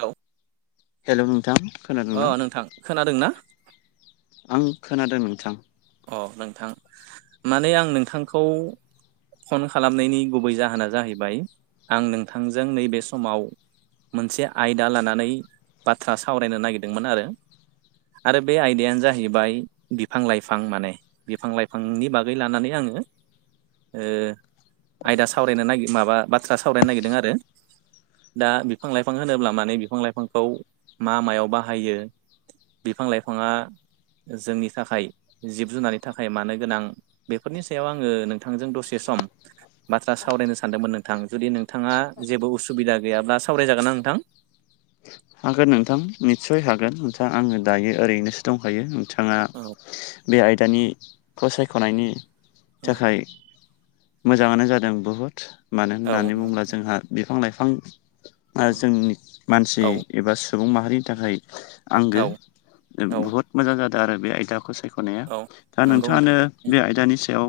औ हेल' नोंथां खोनादोंना? खोनादों ना? आं खोनादों नोंथां। अ नोंथां माने आं नोंथांखौ फन खालामनायनि गुबै जाहोना जाहैबाय आं नोंथांजों नैबे समाव मोनसे आयदा लानानै बाथ्रा सावरायनो नागिरदोंमोन आरो। आरो बे आयदायानो जाहैबाय बिफां लाइफां बिफां माने बिफां लाइफांनि बागै लानानै आङो आयदा सावरायनो निर माबा बाथ्रा सावरायनो नागिरदों आरो। दा बिफां लाइफां होनोब्ला माने बिफां लाइफांखौ मा मायाव बाहायो? बिफां लाइफाङा जोंनि थाखाय जिब जुनारनि थाखाय मानो गोनां बेफोरनि सायाव आङो नोंथांजों दसे सम बाथ्रा सावरायनो सानदोंमोन नोंथां जुदि नोंथाङा जेबो उसुबिदा गैयाब्ला सावरायजागोन ना नोंथां। हागोन नोंथां निस्सय हागोन नोंथाङा आङो दायो ओरैनोसो दंखायो नोंथां। बिथाङा औ बे आयदानिखौ सायख'नायनि थाखाय मोजाङानो जादों बुहुद मानो औ होननानै बुङोब्ला जोंहा बिफां लाइफां जोंनि मानसि एबा सुबुं माहारिनि थाखाय आंगो औ औ बहुद मोजां जादों आरो बे आयदाखौ सायख'नाया औ दा नंगौ नोंथां नोंथाङानो बे आयदानि सायाव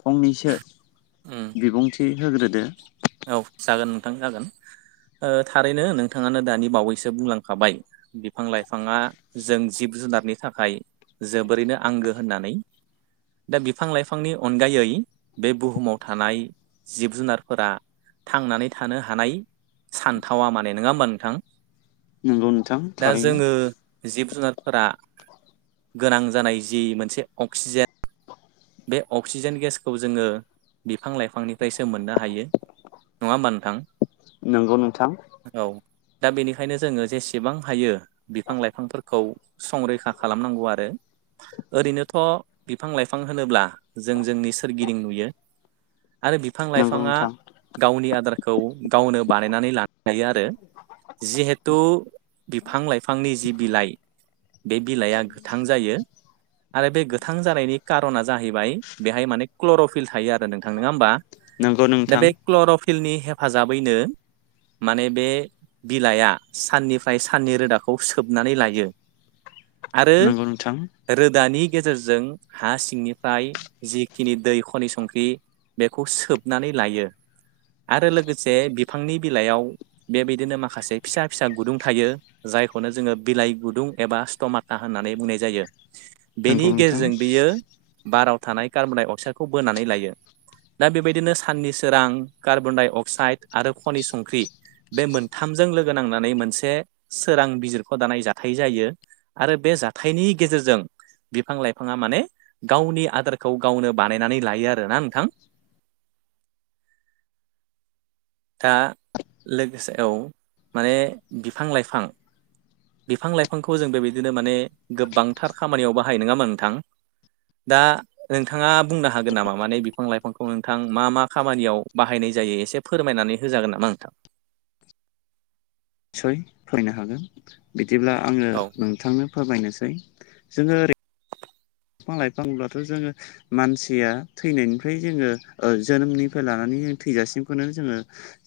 फंनैसो उम बिबुंथि होग्रोदो। औ जागोन नोंथां जागोन थारैनो नोंथाङानो दानि बावैसो बुंलांखाबाय। बिफां लाइफाङा जों जिब जुनारनि थाखाय जोबोरैनो आंगो होननानै दा बिफां लाइफांनि अनगायै बे बुहुमाव थानाय जिब जुनारफोरा थांनानै थानो हानाय सानथावा माने नङा होमबा नोंथां। नंगौ नोंथां दा थारैनो जोङो जिब जुनारफोरा गोनां जानाय जि मोनसे अक्सिजेन बे अक्सिजेन गेसखौ जोङो बिफां लाइफांनिफ्रायसो मोननो हायो नङा होमबा नोंथां? नंगौ नोंथां। औ दा बेनिखायनो जोङो जेसेबां हायो बिफां लाइफांफोरखौ संरैखा खालामनांगौ आरो ओरैनोथ' बिफां लाइफां होनोब्ला जों जोंनि सोरगिदिं नुयो आरो बिफां नंगौ लाइफाङा नोंथां गावनि आदारखौ गावनो बानायनानै लानो हायो आरो जिहेथु बिफां लाइफांनि जि बिलाइ बे बिलाइआ गोथां जायो। आरो बे गोथां जानायनि कारना जाहैबाय बेहाय माने क्लर'फिल थायो आ रो नोंथां नंङा होमबा नंगौ दा नोंथां बे क्लर'फिलनि हेफाजाबैनो माने बे बिलाइआ साननिफ्राय साननि रोदाखौ सोबनानै लायो। आरो नंगौ नोंथां रोदानि गेजेरजों हा सिंनिफ्राय जिखिनि दै खनि संख्रि बेखौ सोबनानै लायो आरो लोगोसे बिफांनि बिलाइयाव बेबायदिनो माखासे फिसा फिसा गुदुं थायो। जायखौनो जोङो बिलाइ गुदुं एबा स्टमाथा होननानै बुंनाय जायो नंगौ बेनि नोंथां गेजेरजों बियो बाराव थानाय कार्बनडाइ अक्साइडखौ बोनानै लायो। दा बेबायदिनो साननि सोरां कार्बनडाइ अक्साइड आरो खनि संख्रि बे मोनथामजों लोगो नांनानै मोनसे सोरां बिजिरख' दानाय जाथाय जायो। आरो बे जाथायनि गेजेरजों बिफां लाइ फाङा माने गावनि आदारखौ गावनो बानायनानै लायो आरोना नोंथां। [unintelligible] दा लोगोसे औ माने बिफां लाइफां। बिफां लाइफांखौ जों बेबायदिनो माने गोबांथार खामानियाव बाहायो नङा होनबा नों थां दा नोंथाङा बुंनो हागोन नामा माने बिफां लाइफां खौ नोंथां मा मा खामानियाव बाहायनाय जायो एसे फोरमायनानै होजागोन नामा नोंथां। सय फरायनो हागोन बिदिब्ला आङो औ नोंथांनो फोरमायनोसै जोङो ओरै बिफां लाइफां होब्लाथ' जोङो मानसिया थैनायनिफ्राय जोङो ओ जोनोमनिफ्राय लानानै जों थैजासिमखौनो जोङो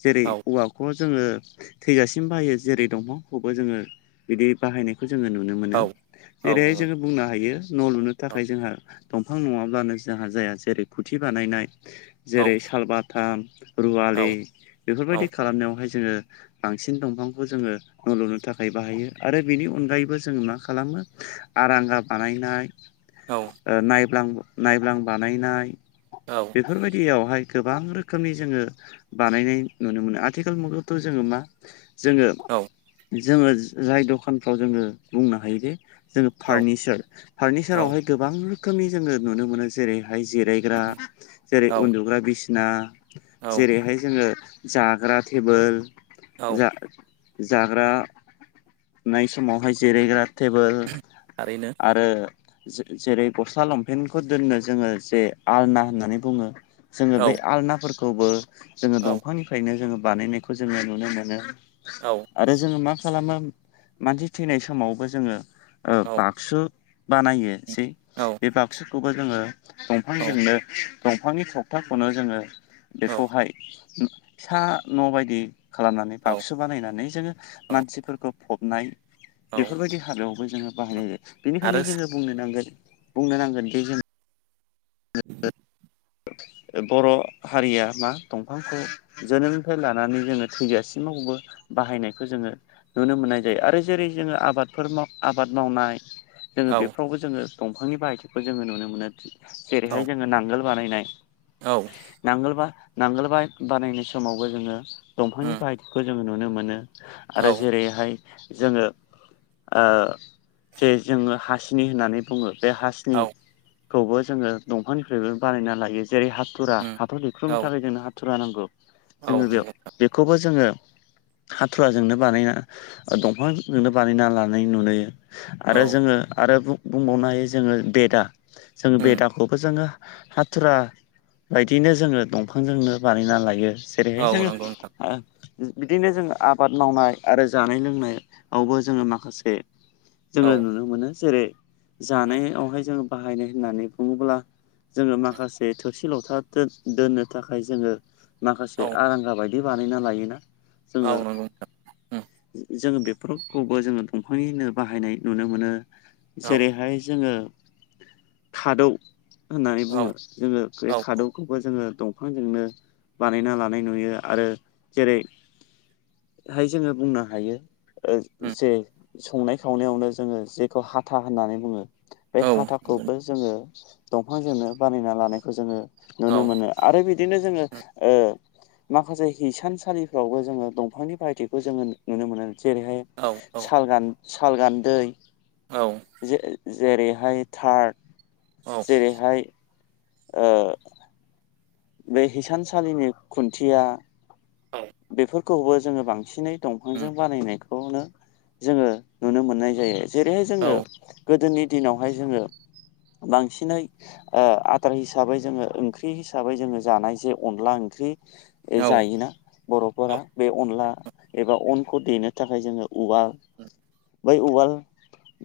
जेरै औ औवाखौ जोङो थैजासिम बाहायो जेरै दंफांखौबो जोङो बिदि बाहायनायखौ जोङो नुनो मोनो औ औ जेरैहाय नंगौ जोङो बुंनो हायो न' लुनो थाखाय जोंहा दंफां नङाब्लानो जोंहा जाया जेरै खुथि बानायनाय औ जेरै सालबा थाम रुवालि औ औ बेफोरबायदि खालामनायावहाय जोङो बांसिन दंफांखौ जोङो न' लुनो थाखाय बाहायो आरो बेनि अनगायैबो जों मा खालामो आरांगा बानायनाय। औ। ओ नायब्लां नायब्लां बानायनाय। औ बेफोरबायदियावहाय गोबां रोखोमनि जोङो बानायनाय नुनो मोनो आथिखाल मुगायावथ' जोङो मा जोङो जोङो जाय दखानफ्राव जोङो बुंनो हायोदि जोङो फारनिचार फारनिचारावहाय गोबां रोखोमनि जोङो नुनो मोनो जेरैहाय जेराय ग्रा जेरै औ उन्दुग्रा बिसिना औ जेरैहाय जोङो जाग्रा टेबोल औ जा जाग्रानाय समावहाय जिरायग्रा टेबोल थारैनो। आरो जे जेरै गस्ला लंपेनटखौ दोननो जोङो जे आलना होननानै बुङो। जोङो औ बे आलनाफोरखौबो जोङो औ दंफांनिफ्रायनो जोङो बानायनाय खौ जोङो नुनो मोनो औ आरो जोङो मा खालामो मानसि थैनाय समावबो जोङो ओ औ बाक्सु बानाय होनसै औ बे बाक्सुखौबो जोङो औ दंफांजोंनो दंफांनि थखथाखौनो जोङो औ बेखौहाय उम फिसा न' बायदि खालामनानै बक्सु बानायनानै जोङो मानसिफोरखौ फबनाय बेफोरबायदि हाग्रायावबो जोङो बाहायनाय जायो बेनिखायनो आरो जोङोनो बुंनो नांगोन बुंनो नांगोन दि जों [unintelligible] बर' हारिया मा दंफांखौ जोनोमनिफ्राय लानानै जोङो थैजासिमावबो बाहायनायखौ जोङो नुनो मोननाय जायो आरो जेरै जोङो आबादफोर माव आबाद मावनाय जोङो बेफोरावबो जोङो दंफांनि बाहायथिखौ जोङो नुनो मोनो औ जेरैहाय जोङो नांगोल बानायनाय औ नांगोलबा नांगोल बानायनाय समावबो जोङो दंफांनि उम बाहायथिखौ जोङो नुनो मोनो आरो औ जेरैहाय जोङो ओ जे जोङो हासिनि होननानै बुङो बे हासि नि औ खौबो जोङो दंफांनिफ्रायबो बानायना लायो जेरै हाथुरा उम हाथर औ दैख्रुबनो थाखाय जोंनो हाथुरा नांगौ औ जोङो बेयाव नंगौ बेखौबो जोङो हाथुराजोंनो बानायना ओ दंफांजोंनो बानायना लानाय नुयो औ आरो जोङो आरो बुंबावनो हायो जोङो बेदा जोङो उम बेदाखौबो जोङो हाथुरा बायदिनो जोङो दंफांजोंनो बानायना लायो औ जेरैहाय जोङो नंगौ नोंथां ओ बिदिनो जोङो आबाद मावनाय आरो जानाय लोंनायावबो जोङो माखासे औ जोङो नुनो मोनो जेरै जानायावहाय जोङो बाहायनाय होननानै बुङोब्ला जोङो उम माखासे थोरसि लथा दोननो थाखाय जोङो औ माखासे आरांगा बायदि बि बानायना लायोना औ जोङो नंगौ नोंथां उम जोङो बेफोरखौबो जोङो दंफांनिनो बाहायनाय नुनो मोनो औ जेरैहाय जोङो खादौ होननानै बुङो औ जोङो बे औ औ खादौ खौबो जोङो दंफांजोंनो बानायना लानाय नुयो आरो जेरै हाय जोङो बुंनो हायो ओ उम जे संनाय खावनायावनो जोङो जेखौ हाथा होननानै बुङो बे औ उम हाथाखौबो जोङो दंफांजोंनो बानायना लानायखौ जोङो औ नुनो मोनो आरो बिदिनो जोङो ओ माखासे हिसान सालिफ्रावबो जोङो दंफांनि बाहायथिखौ जोङो नुनो मोनो जेरैहाय औ औ सालगान सालगान्दै औ जे जेरैहाय थार्र जेरैहाय ओ बे हिसानसालिनि खुन्थिया औ बेफोरखौबो जोङो बांसिनै दंफांजों बानायनाय खौनो जोङो नुनो मोननाय जायो जेरैहाय जोङो औ गोदोनि दिनावहाय जोङो बांसिनै ओ आदार हिसाबै जोङो ओंख्रि हिसाबै जोङो जानाय जे अनला ओंख्रि औ जायोना बर'फोरा बे अनला एबा अनखौ देनो थाखाय जोङो उवाल बै उवाल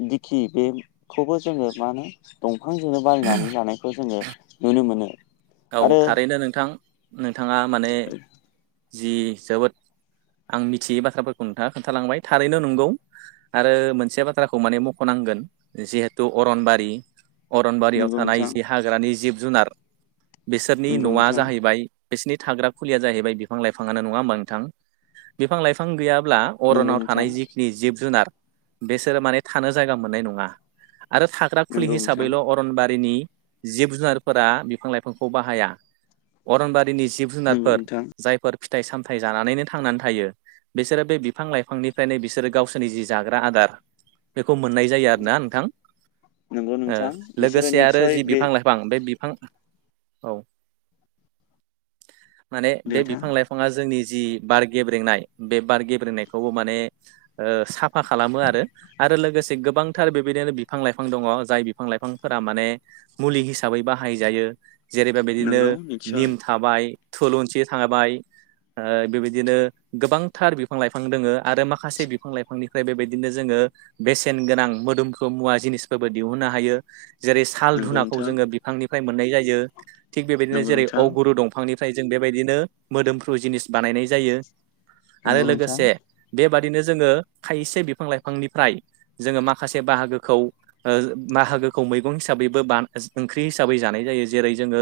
दिखि बेखौबो जोङो मा होनो दंफांजोंनो बानायनानै लानायखौ जोङो नुनो मोनो औ आरो थारैनो नोंथां नोंथाङा माने जि जोबोद। आं मिथियै बाथ्राफोरखौ नोंथाङा खोन्थालांबाय थारैनो नंगौ। आरो मोनसे बाथ्राखौ माने मख'नांगोन जिहेथु अरनबारि। अरनबारियाव नंगौ थानाय नोंथां जि हाग्रानि जिब जुनार बिसोरनि नंगौ न'आ नोंथां जाहैबाय बिसिोरनि थाग्रा फुलिया जाहैबाय बिफां लाइफाङानो नङा होमबा नोंथां बिफां लाइफां गैयाब्ला नंगौ अरनाव नोंथां थानाय जिखिनि जिब जुनार बिसोरो माने थानो जायगा मोननाय नङा आरो थाग्रा खुलि नंगौ नोंथां हिसाबैल' अरनबारिनि जिब जुनारफोरा बिफां लाइफां बाहाया अरनबारिनि जिब नंगौ जुनारफोर नोंथां जाय। फिथाइ सामथाइ जानानैनो थांनानै थायो बिसोरो बे बिफां लाइफांनिफ्रायनो बिसोरो गावसोरनि जि जाग्रा आदार बेखौ मोननाय जायो आरो ना नोंथां? नंगौ नोंथां बिसोरो लोगोसे आरो निस्सय जि बे बिफां लाइ फां बे बिफां औ माने बे नोंथां बिफां लाइफां बिफांङा जोंनि जि बार गेब्रेंनाय बे बार गेब्रेंनायखौबो माने ओ साफ फा खालामो आरो आरो लोगोसे गोबां थार बेबायदिनो बिफां लाइफां दङ जाय बिफां लाइफांफोरा माने मुलि हिसाबै बाहाय जायो। जेरैबा बिदिनो नंगौ निस्सय निम थाबाय थुलुंसि थाबाय। ओ बेबायदिनो गोबांथार बिफां लाइफां दोङो आरो माखासे बिफां लाइफांनिफ्राय बेबायदिनो जोङो। बेसेन गोनां मोदोमखौ मुवा जिनिसफोरबो दिहुननो हायो। जेरै साल नंगौ धुनाखौ नोंथां जोङो बिफांनिफ्राय मोननाय जायो थिग बेबायदिनो नंगौ जेरै नोंथां अगुररु, दंफांनिफ्राय जों बेबायदिनो मोदोमफ्रु जिनिस बानायनाय जायो आरो नंगौ नोंथां लोगोसे बेबादिनो जोङो थायसे बिफां लाइफांनिफ्राय जोङो माखासे बाहागोखौ ओ बाहागोखौ मैगं हिसाबैबो बा ओंख्रि हिसाबै जानाय जायो जेरै जोङो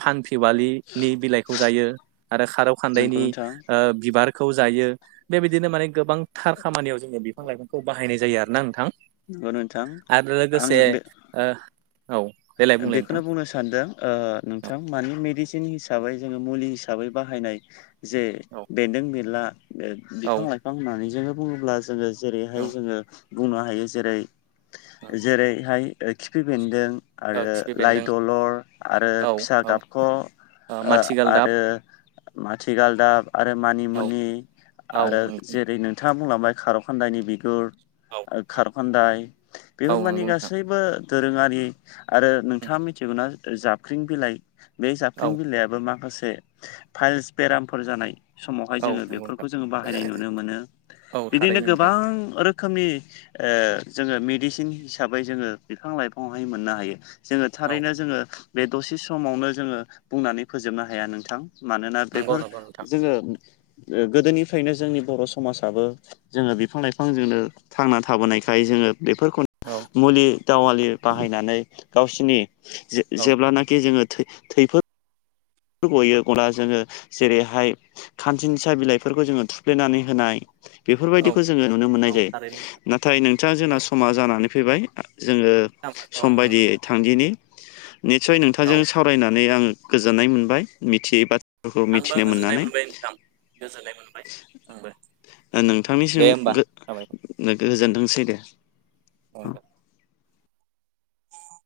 फानफेवालि बिलाइखौ जायो आरो खारौ नंगौ खान्दायनि नोंथां बिबार ओ खौ जायो बेबायदिनो माने गोबांथार खामानियाव जोंनि बिफां लाइफांखौ बाहायनाय जायो आरोना नोंथां। नंगौ नोंथां आरो आं लोगोसे बे औ देलाय बुंलाय नोंथां बेखौनो बुंनो सानदों नोंथां मानि मेडिसिन हिसाबै जोङो मुलि हिसाबै बाहायनाय जे औ बेन्दों बेनला औ बिफां लाइफां होननानै जोङो बुङोब्ला जोङो ज जेरैहाय औ जोङो बुंनो हायो जेरै जेरैहाय खिफि बेन्दों औ आरो खिफि लाइ बेन्दों दलर आरो औ फिसा औ गाबख' माथिगालदाब आरो माथिगालदाब आरो औ मानिमुनि औ आरो नंगौ जेरै नों नोंथाङा बुंलांबाय खार' खान्दायानि बिगुर औ खारखान्दाय औ बेफोर मानि नंगौ गासैबो दोरोङारि आरो नोंथाङा मिथिगौना जाबख्रिं बिलाइ बे औ जाबख्रिं बिलाइयाबो माखासे फाइल्स बेरामफोर जानाय समावहाय औ जोङो नंगौ नोंथां बेफोरखौ जोङो बाहायनाय नुनो मोनो औ बिदिनो थारैनो नोंथां गोबां रो रोखोमनि ओ जोङो मेडिसिन हिसाबै जोङो बिफां लाइफाङावहाय मोननो हायो। जोङो औ थारैनो जोङो बे दसे समावनो जोङो बुंनानै फोजोबनो हाया नोंथां मानोना नंगौ बेफोर नंगौ नोंथां जोङो गोदोनिफ्रायनो जोंनि बर' समाजाबो जोङो बिफां लाइफांजोंनो थांना थाबोनायखाय जोङो बेफोरखौ औ मुलि दावालि बाहायनानै गावसोरनि औ जेब्लानाखि जोङो थैफोर गयो गब्ला जोङो जेरैहाय खानसिंसा बिलाइफोरखौ जोङो थुफ्लेनानै होनाय औ बेफोरबायदिखौ जोङो नुनो मोननाय औ जायो। थारैनो नोंथां नाथाय नोंथां जोंना औ समा जानानै फैबाय जोङो औ सम नंगौ बायदियै नोंथां थांदिनि निसय औ नोंथांजों सावरायनानै आं गोजोननाय मोनबाय मिथियै बा आंबो गोजोननाय मोनबाय ओंनथां गोजोननाय मोनबाय आंबो। नोंथांनिसिम दे होमबा जाबाय गो-गोजोनथोंसै दे औ दे।